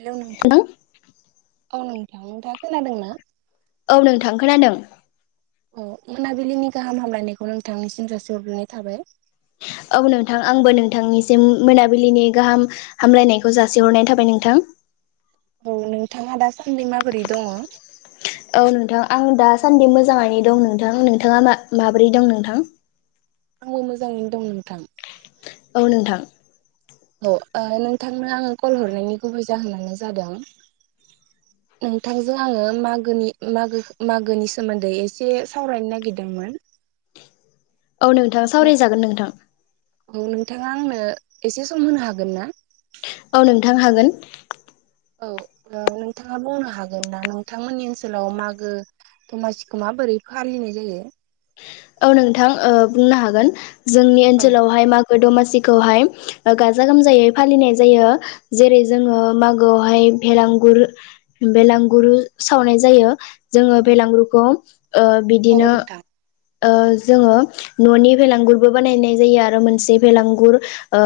Hello नोंथां औ औ नोंथां नोंथाङ खोनादों ना? औ नों थां खोनादों अ मोनाबिलिनि गाहाम हामलायनायखौ नोंथांनिसिम जासिहरनाय थाबाय औ नोंथां आंबो नोंथांनिसिम मोनाबिलिनि गाहाम हामलायनायखौ जासिहरनाय थाबाय नोंथां औ नोंथाङा दासान्दि माबोरै दङ? औ नोंथां आं दासान्दि मोजाङै दं नोंथां नोंथाङा मा माब्रै दं नोंथां? आंबो मोजाङैनो दं नोंथां औ नोंथां औ नोंथांनो आङो कल हरनायनि गुबै जाहोनानो जादों नोंथांजों आङो मागोनि मो मागोनि सोमोन्दै एसे सावरायनो नागिरदोंमोन। औ नोंथां सावरायजागोन नोंथां औ नोंथाङा आंनो एसे सम होनो हागोन ना? औ नोंथां हागोन औ नोंथाङा बुंनो हागोन ना नोंथांमोननि ओनसोलाव मागो दमासिखौ माबोरै फालिनाय जायो? औ नोंथां ओ बुंनो हागोन जोंनि औ ओनसोलावहाय मा दमासिखौहाय ओ गाजा गोमजायै फालिनाय जायो। जेरै जोङो मागोआवहाय भेलांगुर बे लांगुरु सावनाय जायो जोङो बे लांगुरुखौ ओ औ बिदिनो नोंथां ओ जोङो न'नि फेलांगुरबो बानायनाय जायो आरो मोनसे फेलांगुर ओ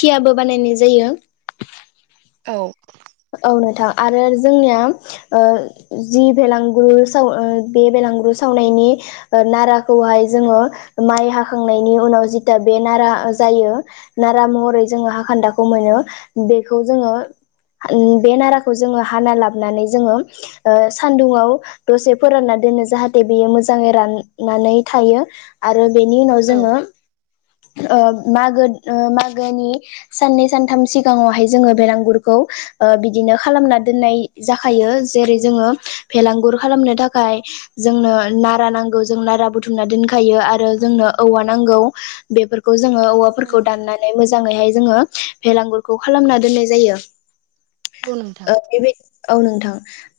खियाबो बानायनाय जायो। औ औ नोंथां आरो जोंनिया ओ जि बेेलांगुरु साव ओ बे बेेलांगुरु सावनायनि ओ नाराखौहाय जोङो माइ हाखांनायनि उनाव जिथा बे नारा जायो नारा महरै जोङो हा खान्दाखौ मोनो बेखौ जोङो बे नाराखौ जोङो हाना लाबोनानै जोङो सान्दुंआव दसे फोरानना दोनो जाहाथे बेयो मोजाङै राननानै थायो। आरो बेनि उनाव औ जोङो ओ मागो ओ मागोनि साननै सानथाम सिगाङावहाय जोङो बेलांगुरखौ ओ बिदिनो खालामना दोननाय जाखायो जेरै जोङो फेलांगुर पखालामनो थाखाय जोंनो नारा नांगौ जों नारा बुथुमना दोनखायो आरो जोंनो औवा नांगौ बेेफोर खौ जोङो औ औवाफोरखौ नोंथां दाननानै मोजाङैहाय जोङो भेलागुरखौ खालामना दोननाय जायो। औ नोंथां ओ बेबाय औ नोंथां।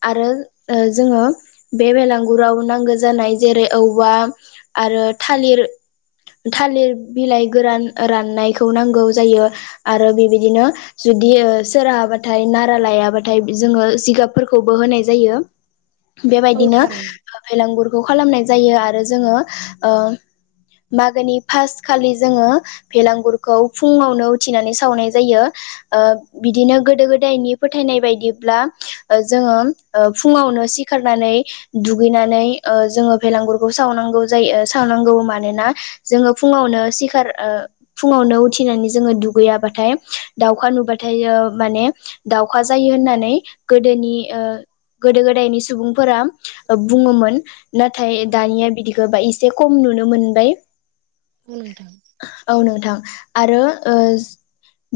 आरो ओ जोङो बे बेलागुराव नांगो जानाय जेरै औवा आरो थालिर थालिर बिलाइ गोरान राननायखौ नांगौ जायो। आरो बेबायदिनो जुदि ओ सोराबाद थाय नारा लायाबाथाय जोङो जिगाबफोरखौबो होनाय जायो। औ बेबायदिनो थारैनो भेलागुरखौ खालामनाय जायो आरो जोङो ओ मागोनि फाष्ट खालि जोङो भेलागुरखौ फुङावनो उथिनानै सावनाय जायो ओ बिदिनो गोदो गो दायनि फोथायनाय बायदिब्ला जोङो औ फुङावनो सिखारनानै दुगैनानै ओ जोङो भेलागुरखौ सावनांगौ जायो सावनांगौ मानोना जोङो फुङावनो सिखार ओ फुङावनो उथिनानै जोङो दुगैयाबाथाय दाउखा नुबाथाय ओ माने दावखा जायो होननानै गोदोनि ओ गोदो गोदायनि सुबुंफोरा औ बुङोमोन नाथाय औ नोंथां दानिया बिदिखो बाय एसे खम नुनो मोनबाय। औ नोंथां। औ नोंथां आरो ओज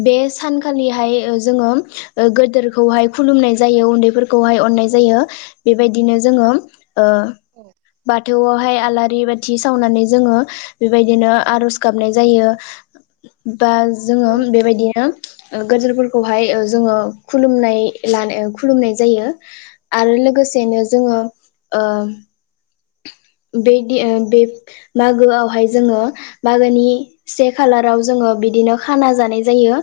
बे सानखालिहाय ओ जोङो ओ गोदोरखौहाय खुलुमनाय जायो उन्दैफोरखौहाय अननाय जायो बेबायदिनो जोङो ओ औ बाथ थौवावहाय आलारि बाथि सावनानै जोङो बेबायदिनो आरज गाबनाय जायो। बा औ जोङो नोंथां बेबायदिनो ओ गोदोरफोरखौहाय ओ जोङो खुलुमनाय लानो खुलुमनाय जायो। आरो लोगोसेनो जोङो ओ बेदि ओ बे मागोआवहाय जोङो मागोनि से खालाराव जोङो बिदिनो खाना जानाय जायो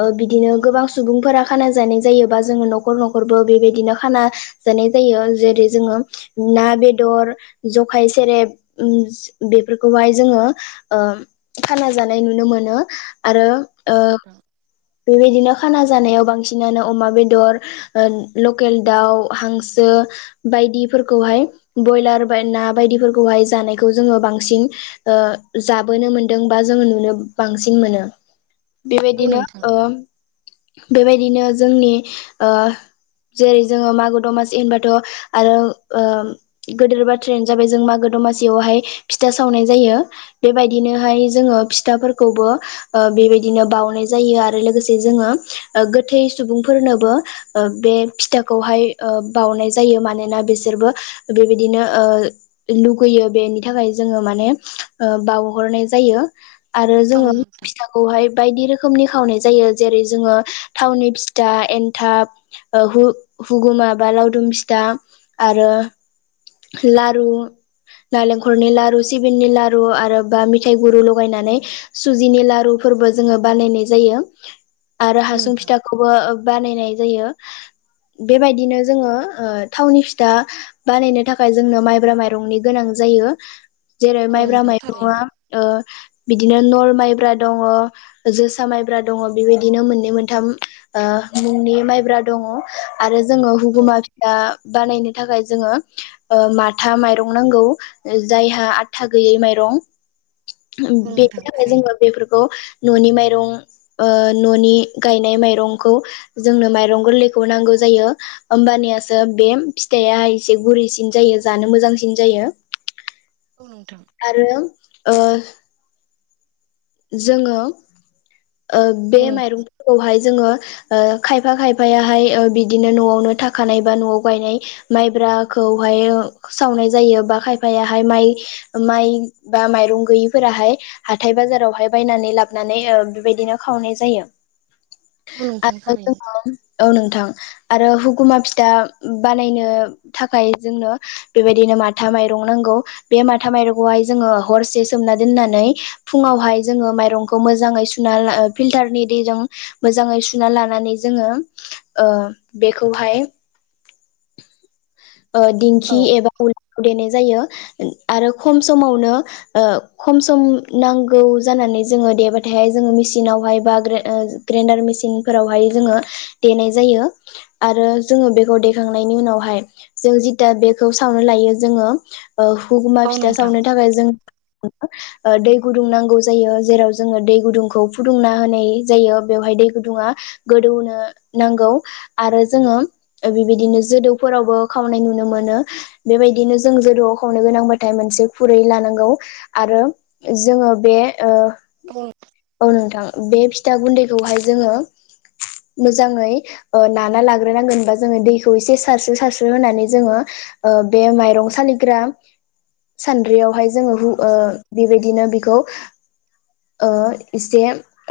ओ बि दिनो औ गोबां नोंथां सुबुंफोरा खाना जानाय जायोबा जोङो न'खर-न'खरबो बेबायदिनो खाना जानाय जायो जेरै जोङो ना बेदर जखाय सेरेब उम बेफोरखौहाय जोङो ओ खाना जानाय नुनो मोनो आरो औ ओ नोंथां बेबायदिनो खाना जानायाव बांसिनानो अमा बेदर ओ लकेल दाउ हांसो बायदिफोरखौहाय बयलार बाय ना बायदिफोरखौहाय जानायखौ जोङो बांसिन ओ जाबोनो मोनदों बा जोङो नुनो बांसिन मोनो। औ बेबायदिनो नोंथां ओ बेबायदिनो जोंनि ओ जेरै जोङो मागो दमासि होनबाथ' आरो ओ गोदोरबा ट्रेन जाबाय जों मागो दमासियावहाय फिथा सावनाय जायो। बेबायदिनोहाय जोङो फिथाफोरखौबो ओ बेबायदिनो बावनाय जायो आरो लोगोसे जोङो ओ गोथै सुबुंफोरनोबो ओ बे फिथाखौहाय ओ बावनाय जायो मानोना बिसोरबो बेबायदिनो ओ लुगैयो बेनि थाखाय जोङो माने ओ बावहरनाय जायो। आरो औ जोङो नोंथां फिथा खौहाय बायदि रोखोमनि खावनाय जायो जेरै जोङो थावनि फिथा एन्थाब ओ हु-हुगुमा बा लावदुम फिथा आरो लारु नालेंखरनि लारु सिबिंनि लारु आरो बा मिथाइ गुरु लगायनानै सुजिनि लारुफोरबो जोङो बानायनाय जायो आरो औ हासुं नोंथां फिथा खौबो बानायनाय जायो। बेबायदिनो जोङो ओ थावनि फिथा बानायनो थाखा थाखाय जोंनो माइब्रा माइरंनि गोनां जायो जेरै औ माइब्रा नोंथां माइब्रु थारैनो आ बिदिनो नल माइब्रा दङ जोसा माइब्रा दङ बेबायदिनो मोननै मोनथाम ओ मुंनि माइब्रा दङ। आरो जोङो औ हुगुमा फिथा बानायनो थाखाय जोङो माथा माइरं नांगौ जायहा आदथा गैयै माइरं औ बेनि नोंथां थाखाय थारैनो जोङो बेफोरखौ न'नि माइरं ओ न'नि गायनाय माइरंखौ जोंनो माइरं गोरलैखौ नांगौ जायो होमबानियासो बे फिथाइआ एसे गुरैसिन जायो जानो मोजांसिन जायो। औ नोंथां। आरो ओ जोङो ओ औ बे नोंथां माइरंफोरखौहाय जोङो ओ खायफा खायफायाहाय ओ बिदिनो न'आवनो थाखानाय बा न'आव गायनाय माइब्राखौहायो सावनाय जायो बा खायफायाहाय माइ माइ बा माइरं गैयिफोराहाय हाथथाय बाजारावहा हाय बायनानै लाबानै ओ बेबायदिनो खावनाय जायो औ नोंथां आरो थारैनो जोङो औ नोंथां आरो हुगुमा फिथा बानायनो थाखाय जोंनो बेबायदिनो माथा माइरं नांगौ। बे माथा माइरंखौहाय जोङो हरसे सोमना दोननानै फुङावहाय जोङो माइरंखौ मोजाङै सुना ला ओ फिल्टारनि दैजों मोजाङै सुना लानानै जोङो ओ बेखौहाय ओ औ दिंखि एबा उलाखौ देनाय जायो आरो खम समावनो ओ खम सम नांगौ जानानै जोङो देबाथाय जोङो मेचिनावहाय बा ग्रेन ओ ग्रेन्डार मेसिनफोरावहाय जोङो देनाय जायो। आरो जोङो बेखौ देखांनायनि उनावहाय जों जिथा बेखौ सावनो लायो जोङो ओ हुगुमा औ फिथा नोंथां सावनो थाखाय जों [unintelligible] ओ दै गुदुं नांगौ जायो जेराव जोङो दै गुदुंखौ फुदुंना होनाय जायो बेवहाय दै गुदुङा गोदौहोनो नांगौ आरो जोङो ओ बिबायदिनो जोदौफोरावबो खावनाय नुनो मोनो बेबायदिनो जों जदोआव खावनो गोनांबाथाय मोनसे खुरै लानांगौ आरो जोङो बे ओ औ नोंथां औ नोंथां बे फि फिथा गुन्दैखौहाय जोङो मोजाङै ओ नाना लाग्रोनांगोन ओमफ्राय जोङो दैखौ एसे सारसो सारसो बेखौ होनानै जोङो ओ बे माइरं सालिग्रा सानद्रिआव हाय जोङो रु ओ बेबायदिनो बेखौ ओ एसे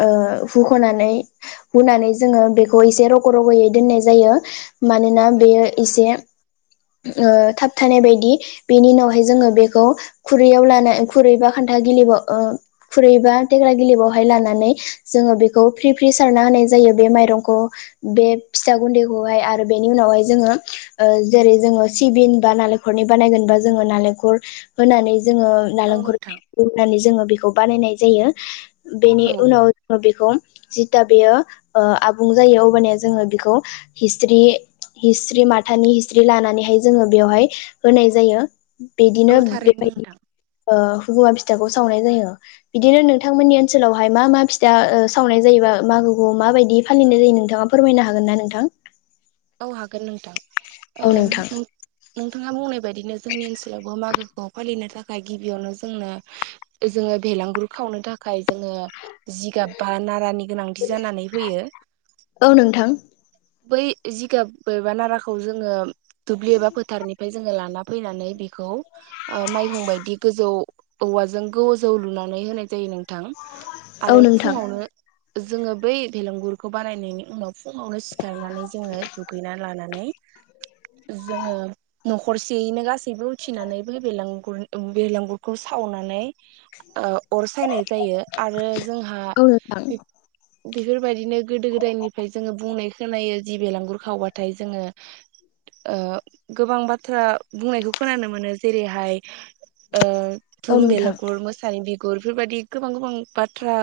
ओ हुख'नानै हुनानै जोङो बेखौ एसे रग' रग'यै दोननाय जायो मानोना बेयो एसे ओ थाबथानाय बायदि बेनि उनावहाय जोङो बेखौ खुरैयाव लाना खुरैबा खान्था गिलिबाव ओ खुरैबा थेग्रा गिलिबावहाय लानानै जोङो बेखौ फ्रि फ्रि सारना होनाय जायो बे माइरंखौ बे फिथा गुन्दैखौहाय आरो बेनि उनावहाय जोङो ओ जेरै जोङो सिबिन बा नालेंखरनि बानायगोन बा जोङो नालेंखर होनानै जोङो औ नालेंखर नोंथां उननानै जोङो बेखौ बानायनाय जायो बेनि औ उनाव ओ बेखौ जिथा बेयो आबुं जायो अबानिया जोङो बेखौ हिस्रि हिस्रि माथानि हिस्रि लानानैहाय जोङो बेवहाय होनाय जायो। औ बिदिनो थारैनो बेबायदि नोंथां ओ हुगुमा फिथाखौ सावनाय जायो। बिदिनो नोंथांमोननि ओनसोलावहाय मा मा फिथा ओ सावनाय जायोबा माागोखौ मााबायदि फालिनाय जायो नोंथाङा फोरमायनो हागोन ना नोंथां? औ हागोन नोंथां ओ औ नोंथाङा बुंनाय बायदिनो जोंनि ओनसोलावबो मागोखौ फालिनो थाखाय गिबियावनो जोंनो जोङो बेेलांगुर खावनो थाखाय जोङो जिगाब बा नारानि गोनांथि जानानै फैयो। औ नोंथां बै जिगाब एबा नाराखौ जोङो दुब्लि एबा फोथारनिफ्राय जोङो लाना फैनानै बेखौ ओ माइहुं बायदि गोजौ औवाजों गोजौ लुनानै होनाय जायो नोंथां औ आरो नोंथां फुङावनो सि जोङो बै भेलेंगुरखौ बानायनायनि उनाव फुङावनो खारनानै जोङो दुगैना लानानै जोङो न'खरसेयैनो गासैबो उथिनानै बै बैलागुर ओ बेलागुरखौ सावनानै ओ अर सायनाय जायो आरो जोंहा औ नोंथां बे बेफोरबायदिनो गोदो गोदायनिफ्राय जोङो बुंनाय खोनायो जि बेलांगुर खावबाथाय जोङो ओ गोबां बाथ्रा बुंनायखौ खोनानो मोनो जेरैहाय ओ औ धुम नोंथां बेलागुर मोसानि बिगुर बेफोर बायदि गोबां गोबां बाथ्रा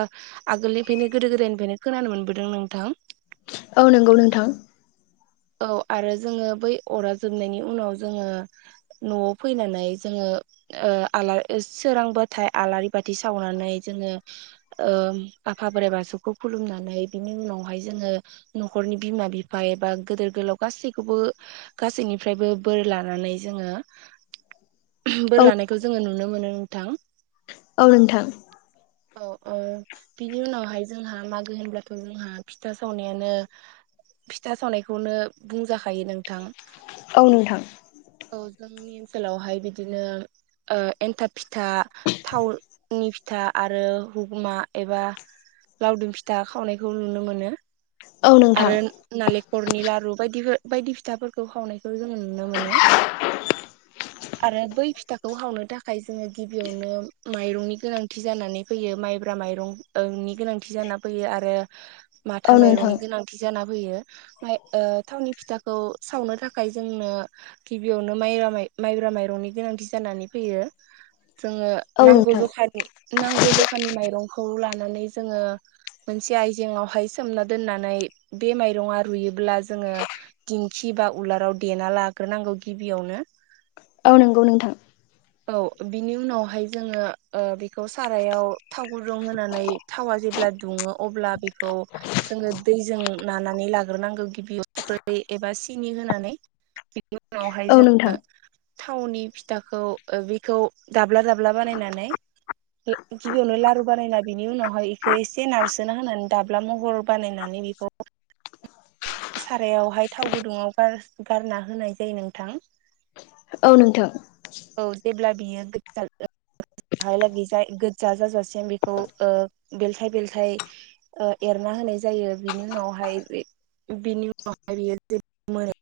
आगोलनिफ्रायनो गोदो गोदायनिफ्रायनो खोनानो मोनबोदों नोंथां। औ नंगौ नोंथां। औ आरो जोङो बै अरा जोबनायनि उनाव जोङो न'आव फैनानै जोङो ओ आलारि सोरांबाथाय आलारि बाथि सावनानै जोङो ओम आफा बोराइ बाथौखौ खुलुमनानै बिनि उनावहाय जोङो नखरनि बिमा बिफाया एबा गिदोर गोलाव गासैखौबो गासैनिफ्रायबो बोर लानानै जोङो बोर औ लानायखौ जोङो नुनो मोनो नोंथां। औ नोंथां औ ओ बिनि उनावहाय जोंहा मागो होनब्लाथ' जोंहा फिथा सावनायानो फिथा सावनाय खौनो बुंजाखायो नोंथां। औ नोंथां। औ जोंनि ओनसोलावहाय बिदिनो ओ एन्थाब फिथा थावनि फिथा आरो हगुमा एबा लावदुम फिथा खावनायखौ नुनो मोनो औ नोंथां आरो नालेंखरनि लारु बायदि बायदि फिथाफोरखौ खावनायखौ जोङो नुनो मोनो आरो बै फिथाखौ हावनो थाखाय जोङो गिबियावनो माइरंनि गोनांथि जानानै फैयो माइब्रा माइरंनि ओम गोनांथि जानानानै फैयो आरो औ माथा नोंथां माइरंनि गोनांथि जाना फैयो ओमफाय ओ थावनि फिथाखौ सावनो थाखाय जोंनो गिबियावनो माइरा माइ माइब्रा माइरंनि गोनांथि जानानै फैयो जोङो औ नांगौ नोंथां जखानि नांगौ जखानि माइरंखौ लानानै जोङो मोनसे आयजेंआवहाय सोमना दोनना य बे माइरंआ रुयोब्ला जोङो दिंखि बा उलाराव देना लाग्रोनांगौ गिबियावनो औ नंगौ नोंथां। [inaudible] औ बिनि उनावहाय जोङो ओ बेखौ सारायाव थाव गुदुं होनानै थावा जेब्ला दुङो अब्ला बेखौ जोङो दैजों नानानै लाग्रोनांगौ गिबियाव सख्रि एबा सिनि होनानै उनावहाय औ नोंथां जोङो थावनि फिथाखौ ओ बेखौ दाब्ला दाब्ला बानायनानै ए गिबियावनो लारु बानायना बिनि उनावहाय बेखौ एसे नारसोना होनानै दाब्ला महर बानाय माने बेखौ [unintelligible] सारायावहाय थाव गुदुङाव गार गारना होनाय जायो नोंथां। औ नोंथां। औ जेब्ला बियो गोज्जा जाहालागै जा गोजजा जाजासिम बेखौ ओ बेलथाय बेलथाय ओ एरना होनाय जायो बिनि उनावहाय, बे बिनि उनावहाय बियो [unintelligible] मोनो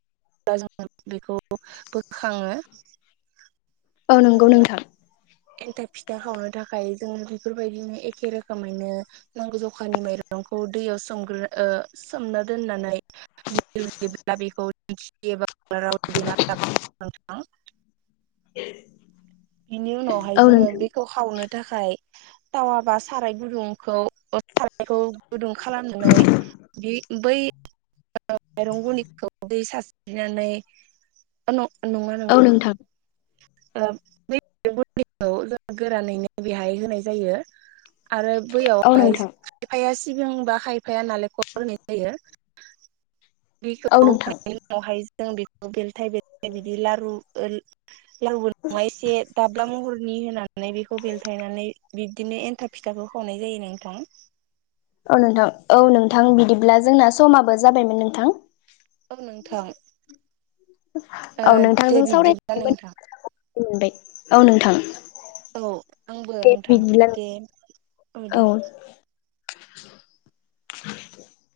ब्ला जोङो बेखौ बोखाङो। औ नोंगौ आरो नोंथां। एन्थाब फिथा खावनो थाखाय जोङो बेफोरबायदिनो एखे रोखोमैनो नांगौ जखानि माइरंखौ दैयाव सोमग्रो ओ सोमना दोननानै बि [unintelligible] ब्ला बेखौ [unintelligible] बिनि उनावहाय औ जोङो नोंथां बे खौ हावनो थाखाय टावा बा साराय गुदुंखौ सारायखौ गुदुं खालामनानै बे बै माइरं गुनदैनिखौ दै सारस्रिनानै न नङा नोंथां ओ दैजों [unintelligible] खौ गोरानैनो बेहाय होनाय जायो। आरो औ बैयावहाय नोंथां खायफाया सिबिं बा खायफाया नालेंखर होनाय जायो। औ दैखौ नोंथां होनायनि उनावहाय जों बेखौ बेलथाय बेलथाय बिदि लारु ओ लाव [unintelligible] दाब्ला महरनि होनानै बेखौ बेलथायनानै बिबदिनो एन्थाब फिथाखौ खावनाय जायो नोंथां। औ नोंथां। औ नोंथां। बिदिब्ला जोंना समाबो जाबायमोन नोंथां। औ नोंथां दे बिब्दिब्ला नोंथां। गोजोनबाय औ नोंथां। औ आंबो दे नोंथां बिदिब्ला दे नों औ।